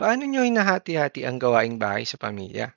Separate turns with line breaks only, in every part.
Paano niyo hinahati-hati ang gawaing bahay sa pamilya?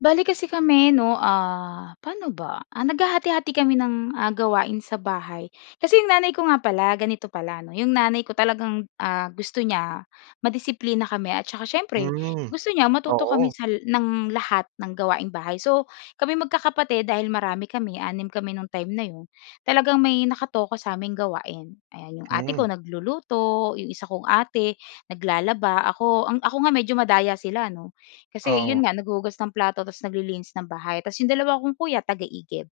Bale kasi kami 'no, ah, pa'no ba? Ah, naghahati-hati kami ng, ah, gawain sa bahay, kasi 'yong nanay ko nga pala, ganito pala 'no, 'yong nanay ko talagang, ah, gusto niya madisiplina kami at saka siyempre
Hmm.
gusto niya matuto kami
Oo.
sa la ng lahat ng gawaing bahay. So, kami magkakapatid dahil marami kami, 6 kami no'ng time na 'yon, talagang may nakatoka sa'ming gawain, ayan. 'Yong ate ko
Hmm.
nagluluto. 'Yong isa kong ate, naglalaba. Ako, ang ako nga medyo madaya sila 'no, kasi
Oo.
'yon nga naghuhugas ng plato ta's naglilinis ng bahay. Ta's 'yong dalawa akong kuya taga-igib.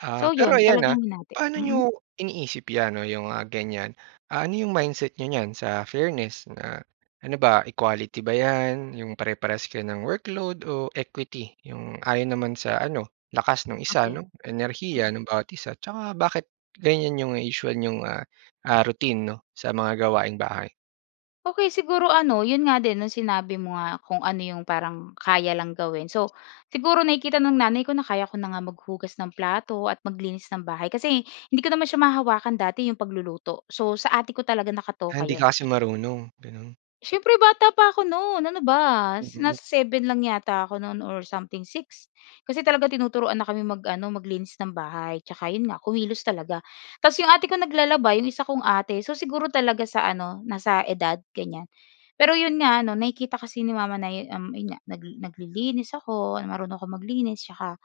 Ah.
So
Pero
'yon
ayan, ah,
talagang hinati.
paano
Mm?
n'yo iniisip 'yan 'no, 'yong, ah, ganyan. Ah, ano 'yong mindset n'yo niyan sa fairness? Na, ano ba equality ba 'yan, 'yong pare-parehas kayo ng workload o equity, 'yong ayon naman sa ano, lakas ng isa
Okey.
'no, enerhiya
Mm.
ng bawat isa, 'tsaka bakit ganyan 'yong usual n'yong ah, ah, routine 'no sa mga gawaing bahay?
Okey, siguro ano, 'yon nga din no'ng sinabi mo nga kung ano 'yong parang kaya lang gawin. So siguro nakikita ng nanay ko na kaya ko na nga maghugas ng plato at maglinis ng bahay kasi hindi ko naman siya mahawakan dati 'yong pagluluto. So sa ate ko talaga nakatoka
Ah, hindi
'yon.
kasi marunong, gano'n?
Siyempre bata pa ako no'n. Ano ba?
Mm.
Nasa 7 lang yata ako no'n or something, 6. Kasi talaga tinuturuan na kami mag-ano, maglinis ng bahay 'tsaka 'yon nga kumilos talaga. Tas 'yong ate ko naglalaba. 'Yong isa kong ate. So siguro talaga sa ano, nasa edad, ganyan. Pero 'yon nga ano, nakikita kasi ni mama na 'yo um, 'yon nga nag naglilinis ako, marunong ako maglinis 'tsaka,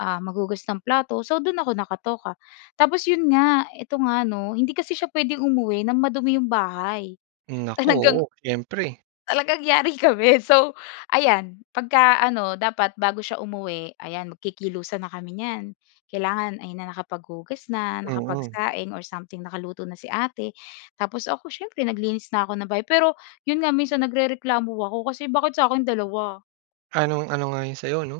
um, maghugas ng plato, so do'n ako nakatoka. Tapos 'yon nga, ito nga 'no, hindi kasi siya puwedeng umuwi ng madumi 'yong bahay
Hmm, nako, oo.
talagang
Siyempre.
talagang yari kami. So ayan pagka ano dapat bago siya umuwi, ayan, magkikilusan na kami niyan. Kailangan ayan na, nakapaghugas na,
Mm.
nakapagsaing or something, nakaluto na si ate tapos ako siyempre naglinis na ako ng bahay. Pero 'yon nga minsan nagrereklamo ako kasi bakit sa'kin 2?
Anung-ano nga 'yon sa'yo no?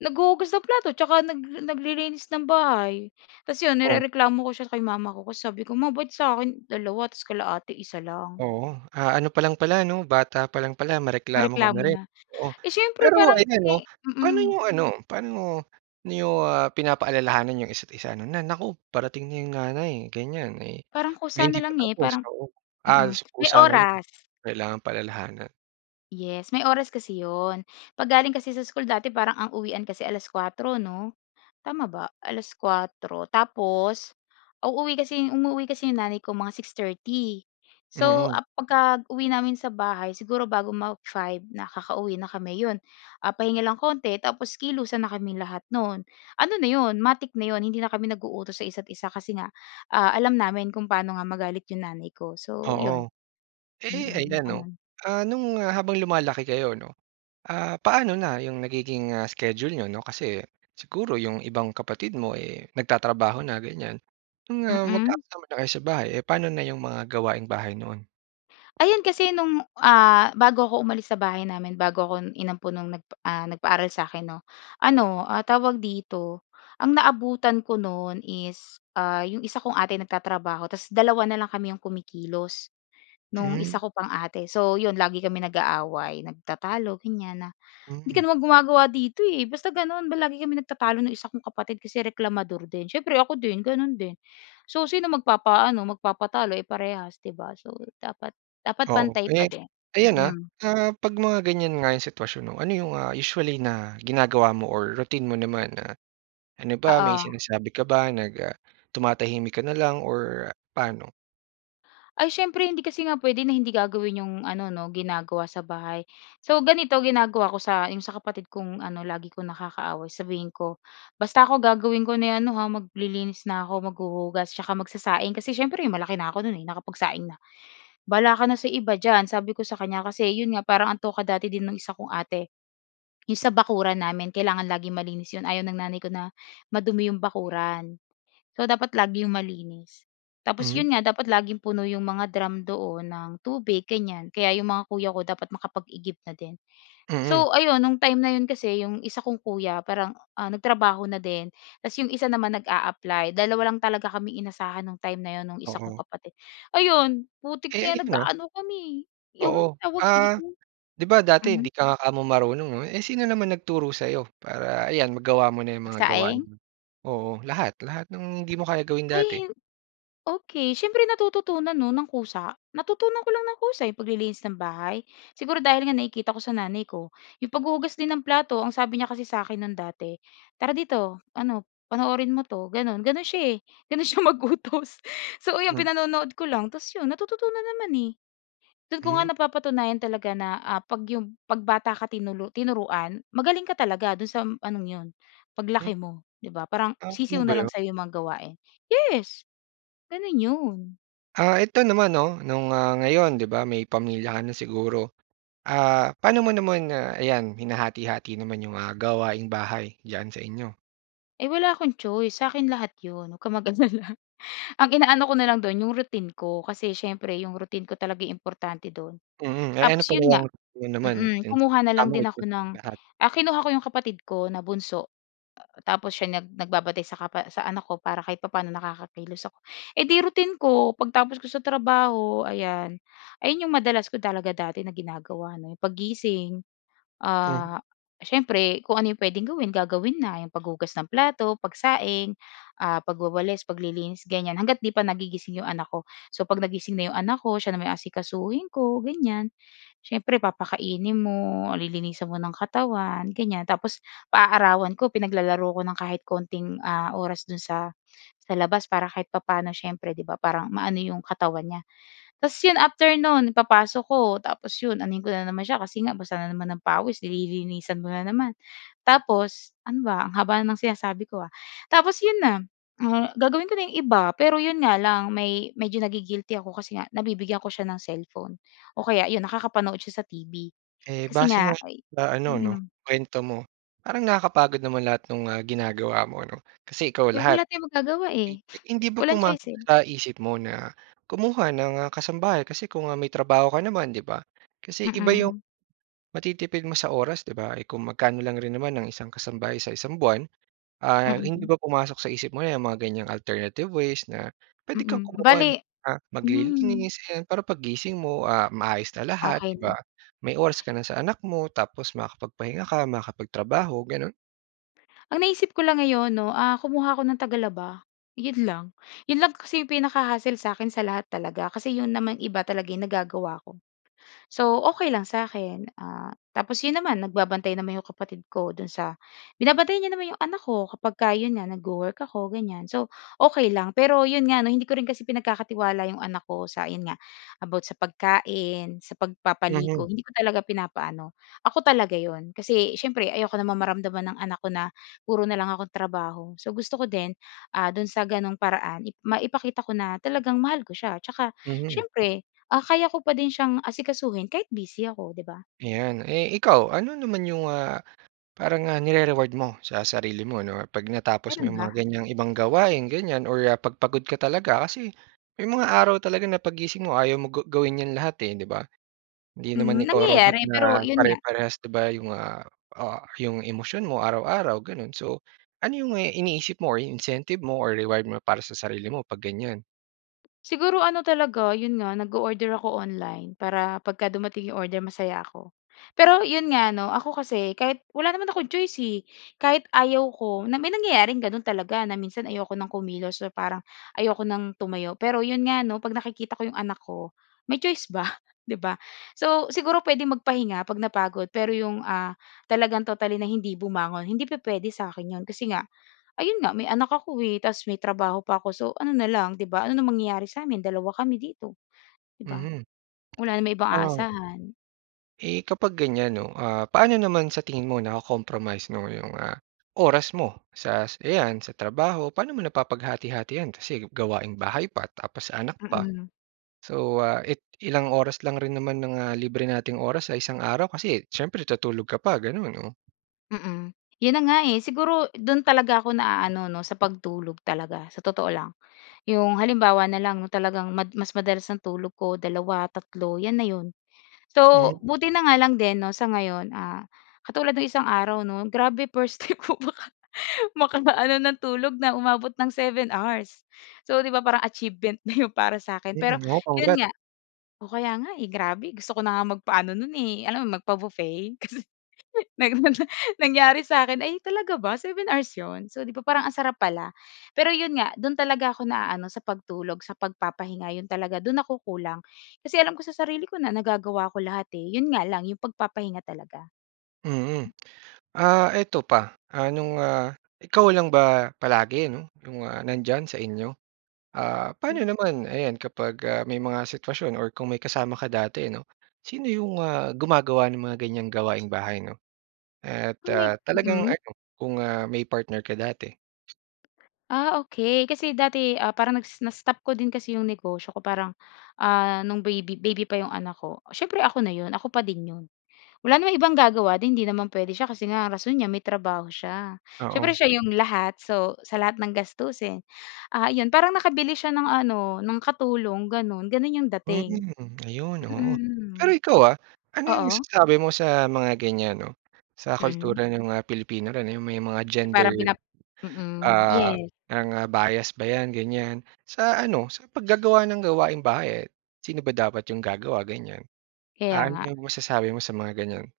Naghuhugas ng plato, tsaka nag naglilinis ng bahay. Tas 'yon
Oh.
nirereklamo ko siya kay mama ko kasi sabi ko, "Ma ba't sa'kin 2, tapos kila ate 1 lang?"
Oo. Ah ano pa lang pala 'no? Bata pa lang pala mareklamo ka na
Mareklamo
rin?
na.
Oo.
Eh, siyempre
Pero
parang
ayan 'no,
kasi
paano
mm.
niyo ano paano niyo, ah, pinapaalalahanan 'yong isa't-isa 'no, na, "Naku! Parating na 'yong nanay", ganyan, eh,
Parang
may
kusa
hindi
na
pa
lang, eh,
tapos,
parang,
oo Ah,
mm
so
May
kusa na lang,
oras.
kailangan paalalahanan.
Yes. May oras kasi 'yon. 'Pag galing kasi sa school dati parang ang uwian kasi alas-kuwatro 'no? Tama ba, alas-kuwatro? Tapos uuwi kasi, umuuwi kasi 'yong nanay ko mga 6:30. So,
Mm.
ah, pagka uwi namin sa bahay siguro bago mag-five, nakakauwi na kami 'yon. Ah, pahinga lang konti tapos kilusan na kaming lahat no'n. Ano na 'yon, matic na 'yon. Hindi na kami nag-uutos sa isa't-isa kasi nga, ah, alam namin kung paano nga magalit 'yong nanay ko. So 'yon.
Oo. Eh,
Mm,
ayan 'no.
gano'n.
Ah, no'ng habang lumalaki kayo 'no, ah, paano na 'yong nagiging, ah, schedule n'yo 'no? Kasi siguro 'yong ibang kapatid mo, eh, nagtatrabaho na ganyan. Mga
Mm.
magkakasama na kayo sa bahay, eh, paano na 'yong mga gawaing-bahay noon?
Ayun, kasi no'ng, ah, bago 'ko umalis sa bahay namin, bago ako inampon no'ng nagpa ah, nagpaaral sa'kin 'no, ano, ah, tawag dito, ang naabutan ko no'n is, ah, 'yong isa kong ate nagtatrabaho tas 2 na lang kami 'yong kumikilos, no'ng isa
Hmm.
ko pang ate. So 'yon lagi kami nag-aaway nagtatalo ganyan na, "Hindi ka
Mm.
naman gumagawa dito eh." Basta gano'n ba lagi kami nagtatalo no'ng isa kong kapatid kasi reklamador din. Siyempre ako din, gano'n din. So, sino magpapaano, magpapatalo eh, parehas, 'di ba? So dapat dapat
Oo.
pantay pa
Eh,
din.
ayan, ah,
Mm.
ah, 'pag mga ganyan nga 'yong sitwasyon 'no, ano 'yong, ah, usually na ginagawa mo or routine mo naman na, ano ba, may
Oo.
sinasabi ka ba nag, ah, tumatahimik ka na lang or paano?
Ay, siyempre hindi kasi nga puwede na hindi gagawin 'yong ano 'no, ginagawa sa bahay. So, ganito ginagawa ko sa 'yong sa kapatid kong ano, lagi kong nakakaaway sabihin ko, "Basta ako gagawin ko na yung ano ha, maglilinis na ako, maghuhugas, tsaka magsasaing." kasi siyempre malaki na ako no'n nakapagsaing na, "Bahala ka na sa iba diyan." sabi ko sa kanya kasi 'yon nga, parang ang toka dati din ng isa kong ate, 'yong sa bakuran namin. Kailangan laging malinis 'yon. Ayaw ng nanay ko na madumi 'yong bakuran. So dapat lagi 'yong malinis. Tapos
Mhm.
'yon nga, dapat laging puno 'yong mga drum doon ng tubig ganyan. Kaya 'yong mga kuya ko dapat makapag-igib na din.
Mm.
So, ayun no'ng time na 'yon kasi 'yong isa kong kuya parang, ah, nagtrabaho na din tapos 'yong isa naman nag-a-apply. Dalawa lang talaga kaming inasahan no'ng time na 'yon no'ng isa kong
Oo.
kapatid. Ayun putik na
Kaya
'yan
yan ah.
nag-aano kami eh,
Oo.
'yong tawag
Ah,
dito
'di ba dati hindi
mhm.
ka nga kamo marunong 'no? Eh, sino naman nagturo sa 'yo para ayan magawa mo na 'yong mga gawain
Nagsaing?
mo? Oo, lahat, lahat ng hindi mo kaya gawin
Ay
dati.
hin okey. Siyempre natututunan 'no, nang kusa. Natutunan ko lang nang kusa, 'yong paglilinis ng bahay? Siguro dahil nga nakikita ko sa nanay ko. 'Yong paghuhugas din ng plato, ang sabi niya kasi sa'kin no'n dati, "Tara dito ano, panoorin mo 'to." gano'n. Gano'n siya eh, gano'n siya mag-utos. So, ayun
Hmm.
pinanonood ko lang, tapos 'yon natututunan naman eh. Do'n ko nga
Hmm.
napapatunayan talaga na, ah, 'pag 'yong 'pag bata ka tinulu tinuruan, magaling ka talaga dun sa anong 'yon, 'pag
Hmm.
laki mo, 'di ba? Parang
Ah,
sisiw
gano'n ba
na lang
'yon?
sa'yo 'yong mga gawain. Yes. Gano'n 'yon.
Ah, ito naman 'no, nung, ah, ngayon 'di ba, may pamilya ka na siguro. Ah, pa'no mo naman, ah, ayan, hinahati-hati naman yung, ah, gawaing bahay diyan sa inyo?
Eh, wala akong choice. Sa akin lahat 'yon, huwag kang mag-alala. Ang inaano ko na lang do'n, yung routine ko. Kasi siyempre yung routine ko yung talaga importante do'n.
Mhm. Eh,
Tapos
ano pala
'yon nga,
'yang ano naman
mm,
yung
kumuha na lang
kamo
din
ikaw
ako ng
na lahat.
ah, kinuha ko yung kapatid ko na bunso, tapos siya nag nagbabantay sa kapa sa anak ko para kahit papa'no nakakakilos ako. Eh di routine ko pagtapos ko sa trabaho, ayan. Ayun yung madalas ko talaga dati na ginagawa 'no. Paggising,
Mhm.
ah, siyempre kung ano yung puwedeng gawin, gagawin na, yung paghugas ng plato, pagsaing, ah, pagwawalis, paglilinis, ganyan. Hangga't 'di pa nagigising yung anak ko. So, 'pag nagising na yung anak ko, siya naman yung asikasuhin ko, ganyan. Siyempre, papakainin mo, lilinisan mo ng katawan, ganyan. Tapos paaarawan ko, pinaglalaro ko ng kahit konting, ah, oras do'n sa sa labas para kahit papa'no siyempre, 'di ba, parang maano yung katawan niya. Ta's 'yon after no'n, ipapasok ko tapos 'yon anohin ko na naman siya kasi nga basa na naman ng pawis, di lilinisan mo na naman. Tapos ano ba, ang haba na ng sinasabi ko, ah. Tapos 'yon na, ah, gagawin ko na yung iba pero 'yon nga lang, may medyo nagi-guilty ako kasi nga nabibigyan ko siya ng cellphone o kaya 'yon, nakakapanood siya sa TV,
Eh,
kasi
base nga
nga, ay
sa ano 'no,
mm.
kuwento mo. Parang nakakapagod naman lahat nung, ah, ginagawa mo 'no, kasi ikaw
Eh, wala
lahat.
tayong magagawa,
Hmm,
eh,
hindi ba
walang choice,
pumasok
eh.
sa isip mo na kumuha ng, ah, kasambahay kasi kung, ah, may trabaho ka naman, 'di ba. Kasi iba yung
Mm.
matitipid mo sa oras, 'di ba? Eh, kung magkano lang rin naman ang isang kasambay sa isang buwan. Ah, hindi
Mm.
ba pumasok sa isip mo 'yang mga ganyang alternative ways na pwede kang
Mm.
kumuha ng,
Bale
ah,
mhm.
maglilinis? 'Yan, para paggising mo, ah, maayos na lahat,
Okey
'di ba.
na.
May oras ka na sa anak mo tapos makakapagpahinga ka, makakapagtrabaho, gano'n.
Ang naisip ko lang ngayon 'no, ah, kumuha ako ng tagalaba. 'Yon lang. 'Yon lang kasi 'yong pinaka-hassle sa 'kin sa lahat talaga. Kasi 'yon naman iba talaga ay nagagawa ko. So, okey lang sa'kin. Ah, tapos 'yon naman nagbabantay naman 'yong kapatid ko do'n sa binabantayan niya naman 'yong anak ko kapag 'yon nga nagwo-work ako ganyan. So okey lang. Pero 'yon nga 'no, hindi ko rin kasi pinagkakatiwala 'yong anak ko sa 'yon nga about sa pagkain, sa pagpapaligo.
Mhm.
Hindi ko talaga pinapa-ano. Ako talaga 'yon. Kasi siyempre ayoko naman mamaramdaman ng anak ko na puro na lang akong trabaho. So gusto ko din, ah, do'n sa gano'ng paraan ip maipakita ko na talagang mahal ko siya. Tsaka
Mhm.
siyempre, ah, kaya ko pa din siyang asikasuhin kahit busy ako, 'di ba?
Ayan. Eh, ikaw, ano naman 'yong, ah, parang nga nire-reward mo sa sarili mo 'no 'pag natapos mo
Meron
'yong
ba?
mga ganyang ibang gawain ganyan or, ah, 'pag pagod ka talaga? Kasi may mga araw talaga na paggising mo ayaw mo ga gawin 'yan lahat, eh, 'di ba? Hindi
Hmm,
naman ikaw robot
nangyayari pero
na
'yon nga
pare-parehas 'di ba 'yong, ah, ah, 'yong emosyon mo araw-araw gano'n. So ano 'yong iniisip mo or incentive mo or reward mo para sa sarili mo 'pag ganyan?
Siguro, ano talaga, 'yon nga, nag-o-order ako online, para pagka dumating yung order masaya ako. Pero, 'yon nga 'no, ako kasi kahit wala naman akong choice eh, kahit ayaw ko na may nangyayaring gano'n talaga na minsan ayoko ng kumilos or parang ayoko ng tumayo. Pero, 'yon nga 'no, 'pag nakikita ko yung anak ko, may choice ba, 'di ba? So, siguro puwedeng magpahinga 'pag napagod pero yung, ah, talagang totally na hindi bumangon hindi pupuwede sa akin 'yon. Kasi nga, ayun nga, may anak ako, eh, tas may trabaho pa ako. So, ano na lang, 'di ba? Ano na mangyayari sa'min, dalawa kami dito, 'di ba?
Mhm.
Wala naman ibang
Ah
aasahan.
Eh, kapag ganyan 'no, ah, paano naman sa tingin mo nako-compromise 'no, yung, ah, oras mo sa, ayan, sa trabaho. Paano mo napapaghati-hati 'yan? Kasi gawaing bahay pa, tapos anak pa.
Mm.
So, ah, it ilang oras lang rin naman ng, ah, libre nating oras sa isang araw kasi siyempre tuutulog ka pa, gano'n, oh.
Mm. 'Yon na nga, eh. Siguro do'n talaga ako naaano, 'no, sa pagtulog talaga, sa totoo lang. Yung halimbawa na lang 'no, talagang mad mas madalas ang tulog ko, 2, 3, 'yan na 'yon. So,
Hmm.
buti na nga lang din 'no sa ngayon, ah, katulad no'ng isang araw 'no, grabe first time ko maka makaano ng tulog na umabot ng 7 hours. So, 'di ba parang achievement na 'yon para sa akin.
Yun
Pero
'yon oh.
'yon
Congrat
nga Oh, kaya nga, eh, grabe gusto ko na nga magpaano no'n eh, alam mo, magpa-buffet kasi nang nangyari sa akin, "Ay, talaga ba? Seven hours 'yon?" So, 'di ba parang ang sarap pala. Pero 'yon nga, do'n talaga ako naaano, sa pagtulog, sa pagpapahinga, 'yon talaga, do'n ako kulang. Kasi alam ko sa sarili ko na nagagawa ko lahat, eh. 'Yon nga lang yung pagpapahinga talaga.
Mm. Ah, eto pa, ah, nung, ah, ikaw lang ba palagi 'no, yung, ah, nandiyan sa inyo? Ah, paano
Hmm?
naman, ayan, kapag, ah, may mga sitwasyon or kung may kasama ka dati 'no? Sino yung, ah, gumagawa ng mga ganyang mga gawaing bahay, 'no? At,
Kung may
ah, talagang
mm?
ano, kung ah, may partner ka dati?
Ah, okey, kasi dati, ah, parang nag na-stop ko din kasi 'yong negosyo ko. Parang ah, no'ng baby baby pa 'yong anak ko. Siyempre ako na 'yon, ako pa din 'yon. Wala namang ibang gagawa din hindi naman puwede siya kasi nga rason niya may trabaho siya. Siyempre
Oo.
siya 'yong lahat, so sa lahat ng gastusin. Ah 'yon, parang nakabili siya ng ano ng katulong gano'n. Gano'n 'yong dating.
Mm. Ayun, oo. Pero
Mm.
ikaw, ah, ano 'yong
Oo.
masasabi mo sa mga ganyan 'no. Sa
Mm.
kultura ng mga Pilipino na 'yong may mga gender,
Parang pinap mm,
ah,
yes.
mga bias ba 'yan ganyan? Sa ano sa paggagawa ng gawaing-bahay, eh, sino ba dapat 'yong gagawa, ganyan?
Kaya
Ah, ano ba
nga.
'yong masasabi mo sa mga ganyan?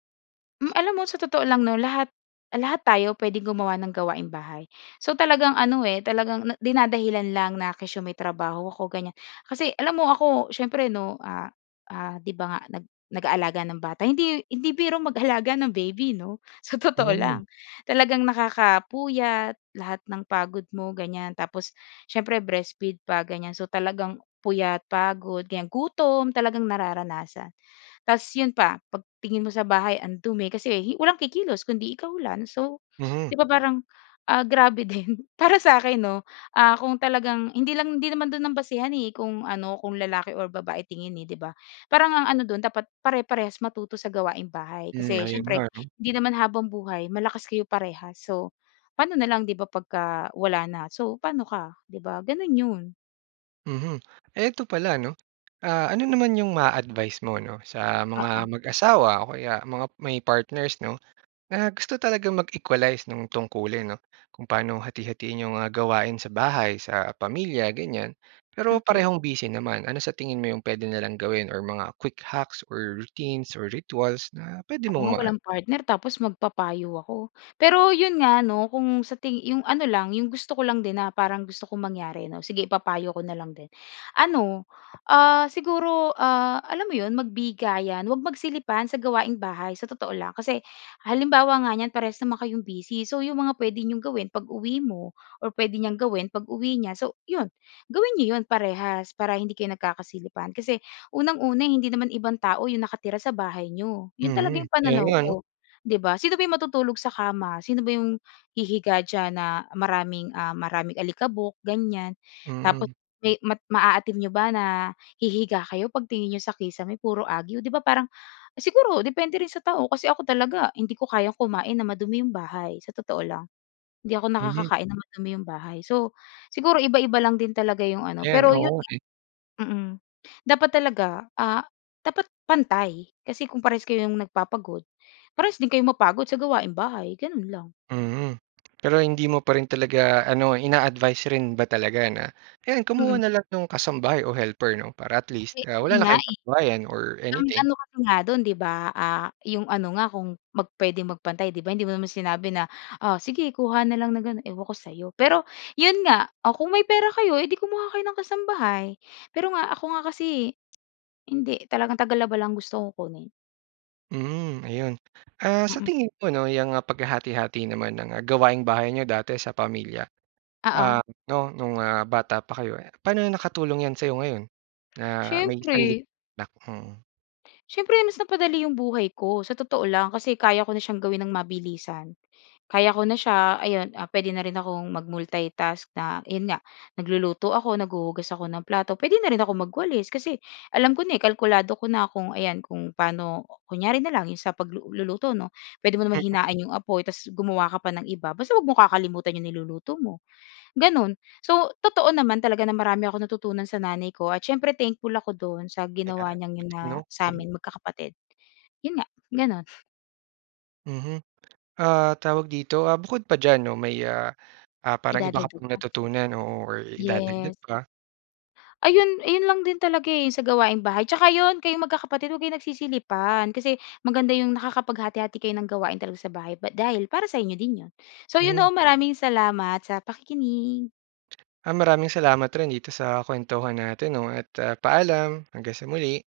Hmm, alam mo sa totoo lang 'no, lahat lahat tayo puwedeng gumawa ng gawaing-bahay. So talagang ano eh, talagang na dinadahilan lang na kesyo may trabaho ako, ganyan. Kasi alam mo ako siyempre 'no, ah, ah, 'di ba nga nag nag-aalaga ng bata hindi hindi biro mag-alaga ng baby, 'no, sa totoo
Mm.
lang. Talagang nakakapuyat lahat ng pagod mo, ganyan. Tapos siyempre breastfeed pa ganyan. So talagang puyat, pagod, ganyan, gutom, talagang nararanasan. Ta's 'yon pa 'pag tingin mo sa bahay, ang dumi kasi walang kikilos kundi ikaw lang. So
Mhm.
'di ba, parang, ah, grabe din para sa'kin 'no, ah, kung talagang hindi lang hindi naman do'n ang basehan, eh, kung ano, kung lalaki o babae tingin eh, 'di ba? Parang ang ano do'n dapat ,pare-parehas matuto sa gawaing bahay.
Hmm,
Kasi
'ayun nga
siyempre
'no.
hindi naman habang buhay malakas kayo parehas. So paano na lang 'di ba, pagka wala na? So pa'no ka, 'di ba? Gano'n 'yon.
Mhm. Eh, eto pala 'no, ah, ano naman yung ma-a-advice mo 'no, sa mga
Oo.
mag-asawa, o kaya mga may partners 'no, na gusto talagang mag-equalize nung tungkulin 'no, kung paano hati-hatiin yung, ah, gawain sa bahay, sa pamilya, ganyan. Pero
Okey.
parehong busy naman. Ano sa tingin mo yung puwede nilang gawin or mga quick hacks or routines or rituals na pwede
Ako
mong
nga
ma
walang partner, tapos magpapayo ako. Pero 'yon nga ano, kung sa ting yung ano lang, yung gusto ko lang din na parang gusto kong mangyari ano, sige ipapayo ko na lang din. Ano, ah, siguro, ah, alam mo 'yon magbigayan, 'wag magsilipan sa gawaing bahay, sa totoo lang. Kasi halimbawa nga niyan, parehas naman kayong busy, so yung mga puwede niyong gawin pag-uwi mo or puwede niyang gawin pag-uwi niya, so 'yon gawin n'yo 'yon parehas para hindi kayo nagkakasilipan. Kasi unang-una, hindi naman ibang tao yung nakatira sa bahay n'yo. 'Yon talaga
Mhm,
yung
eh,
pananaw
ngayon?
ko, 'di ba? Sino ba yung matutulog sa kama? Sino ba yung hihiga diyan na, maraming, ah, maraming alikabok, ganyan. Tapos
Mm.
may mat maaatim n'yo ba na hihiga kayo, pagtingin n'yo sa kisame, puro agiw, 'di ba, parang, siguro depende rin sa tao. Kasi ako talaga, hindi ko kayang kumain na madumi yung bahay, sa totoo lang. Hindi ako
Mhm.
nakakakain ng madumi yung bahay. So, siguro iba-iba lang din talaga yung ano,
Ayan,
pero 'yon
oo,
nga,
eh.
mm, dapat talaga, ah, dapat pantay. Kasi kung parehas kayong nagpapagod, parehas din kayo mapagod sa gawaing bahay, ganun lang.
Mhm, pero hindi mo pa rin talaga ano, ina-advice rin ba talaga na ayan, kumuha
Mm.
na lang nung kasambahay o helper 'no, para at
Eh,
least, ah,
'yon
wala na
nga,
kayong
eh.
pag-awayan or
Ang
anything.
ano kasi nga do'n 'di ba, ah, yung ano nga kung mag puwedeng magpantay 'di ba, hindi mo naman sinabi na, "O, sige kuha na lang ng ganun, ewan ko sa'yo." Pero 'yon nga, o kung may pera kayo, eh di kumuha kayo ng kasambahay. Pero nga, ako nga kasi hindi, talagang tagalaba lang gusto kong kunin.
Mhm, ayun. Ah, sa
Mm.
tingin mo 'no, 'yang paghati-hati naman ng gawaing-bahay niyo, dati sa pamilya, ah,
Oo.
'no, nung bata pa kayo eh, paano nakatulong 'yan sa'yo ngayon na may sarili
Siyempre.
nak? Mm.
Siyempre, mas napadali yung buhay ko sa totoo lang, kasi kaya ko na siyang gawin ng mabilisan. Kaya ko na siya, ayun, puwede na rin akong mag multitask na yun nga nagluluto ako, naghuhugas ako ng plato. Puwede na rin akong magwalis, kasi alam ko na, kalkulado ko na kung, ayan kung paano kunyari na lang yung sa pagluluto 'no, puwede mo naman
Mhm.
hinain yung apoy tapos gumawa ka pa ng iba, basta huwag mong kakalimutan yung niluluto mo, ganun. So totoo naman talaga na marami akong natutunan sa nanay ko at siyempre thankful ako dun sa ginawa
Ayan,
niyang yun na,
'no, okey.
sa'min magkakapatid, yun nga, ganun.
Mhm. Ah, tawag dito ah, bukod pa diyan 'no, may ah, ah, parang iba ka
Idadagdag
pang
pa.
natutunan, oo, or idadagdag
Yes.
pa.
Ayun, ayun lang din talaga eh, sa gawaing-bahay, tsaka yun kayong magkakapatid 'wag kayong nagsisilipan, kasi maganda yung nakakapaghati-hati kayo ng gawain talaga sa bahay, bat dahil para sa inyo din 'yon. So, yun
Mm.
'no, maraming salamat sa pakikinig.
Ah, maraming salamat rin dito sa kuwentuhan natin 'no, at paalam, hanggang sa muli.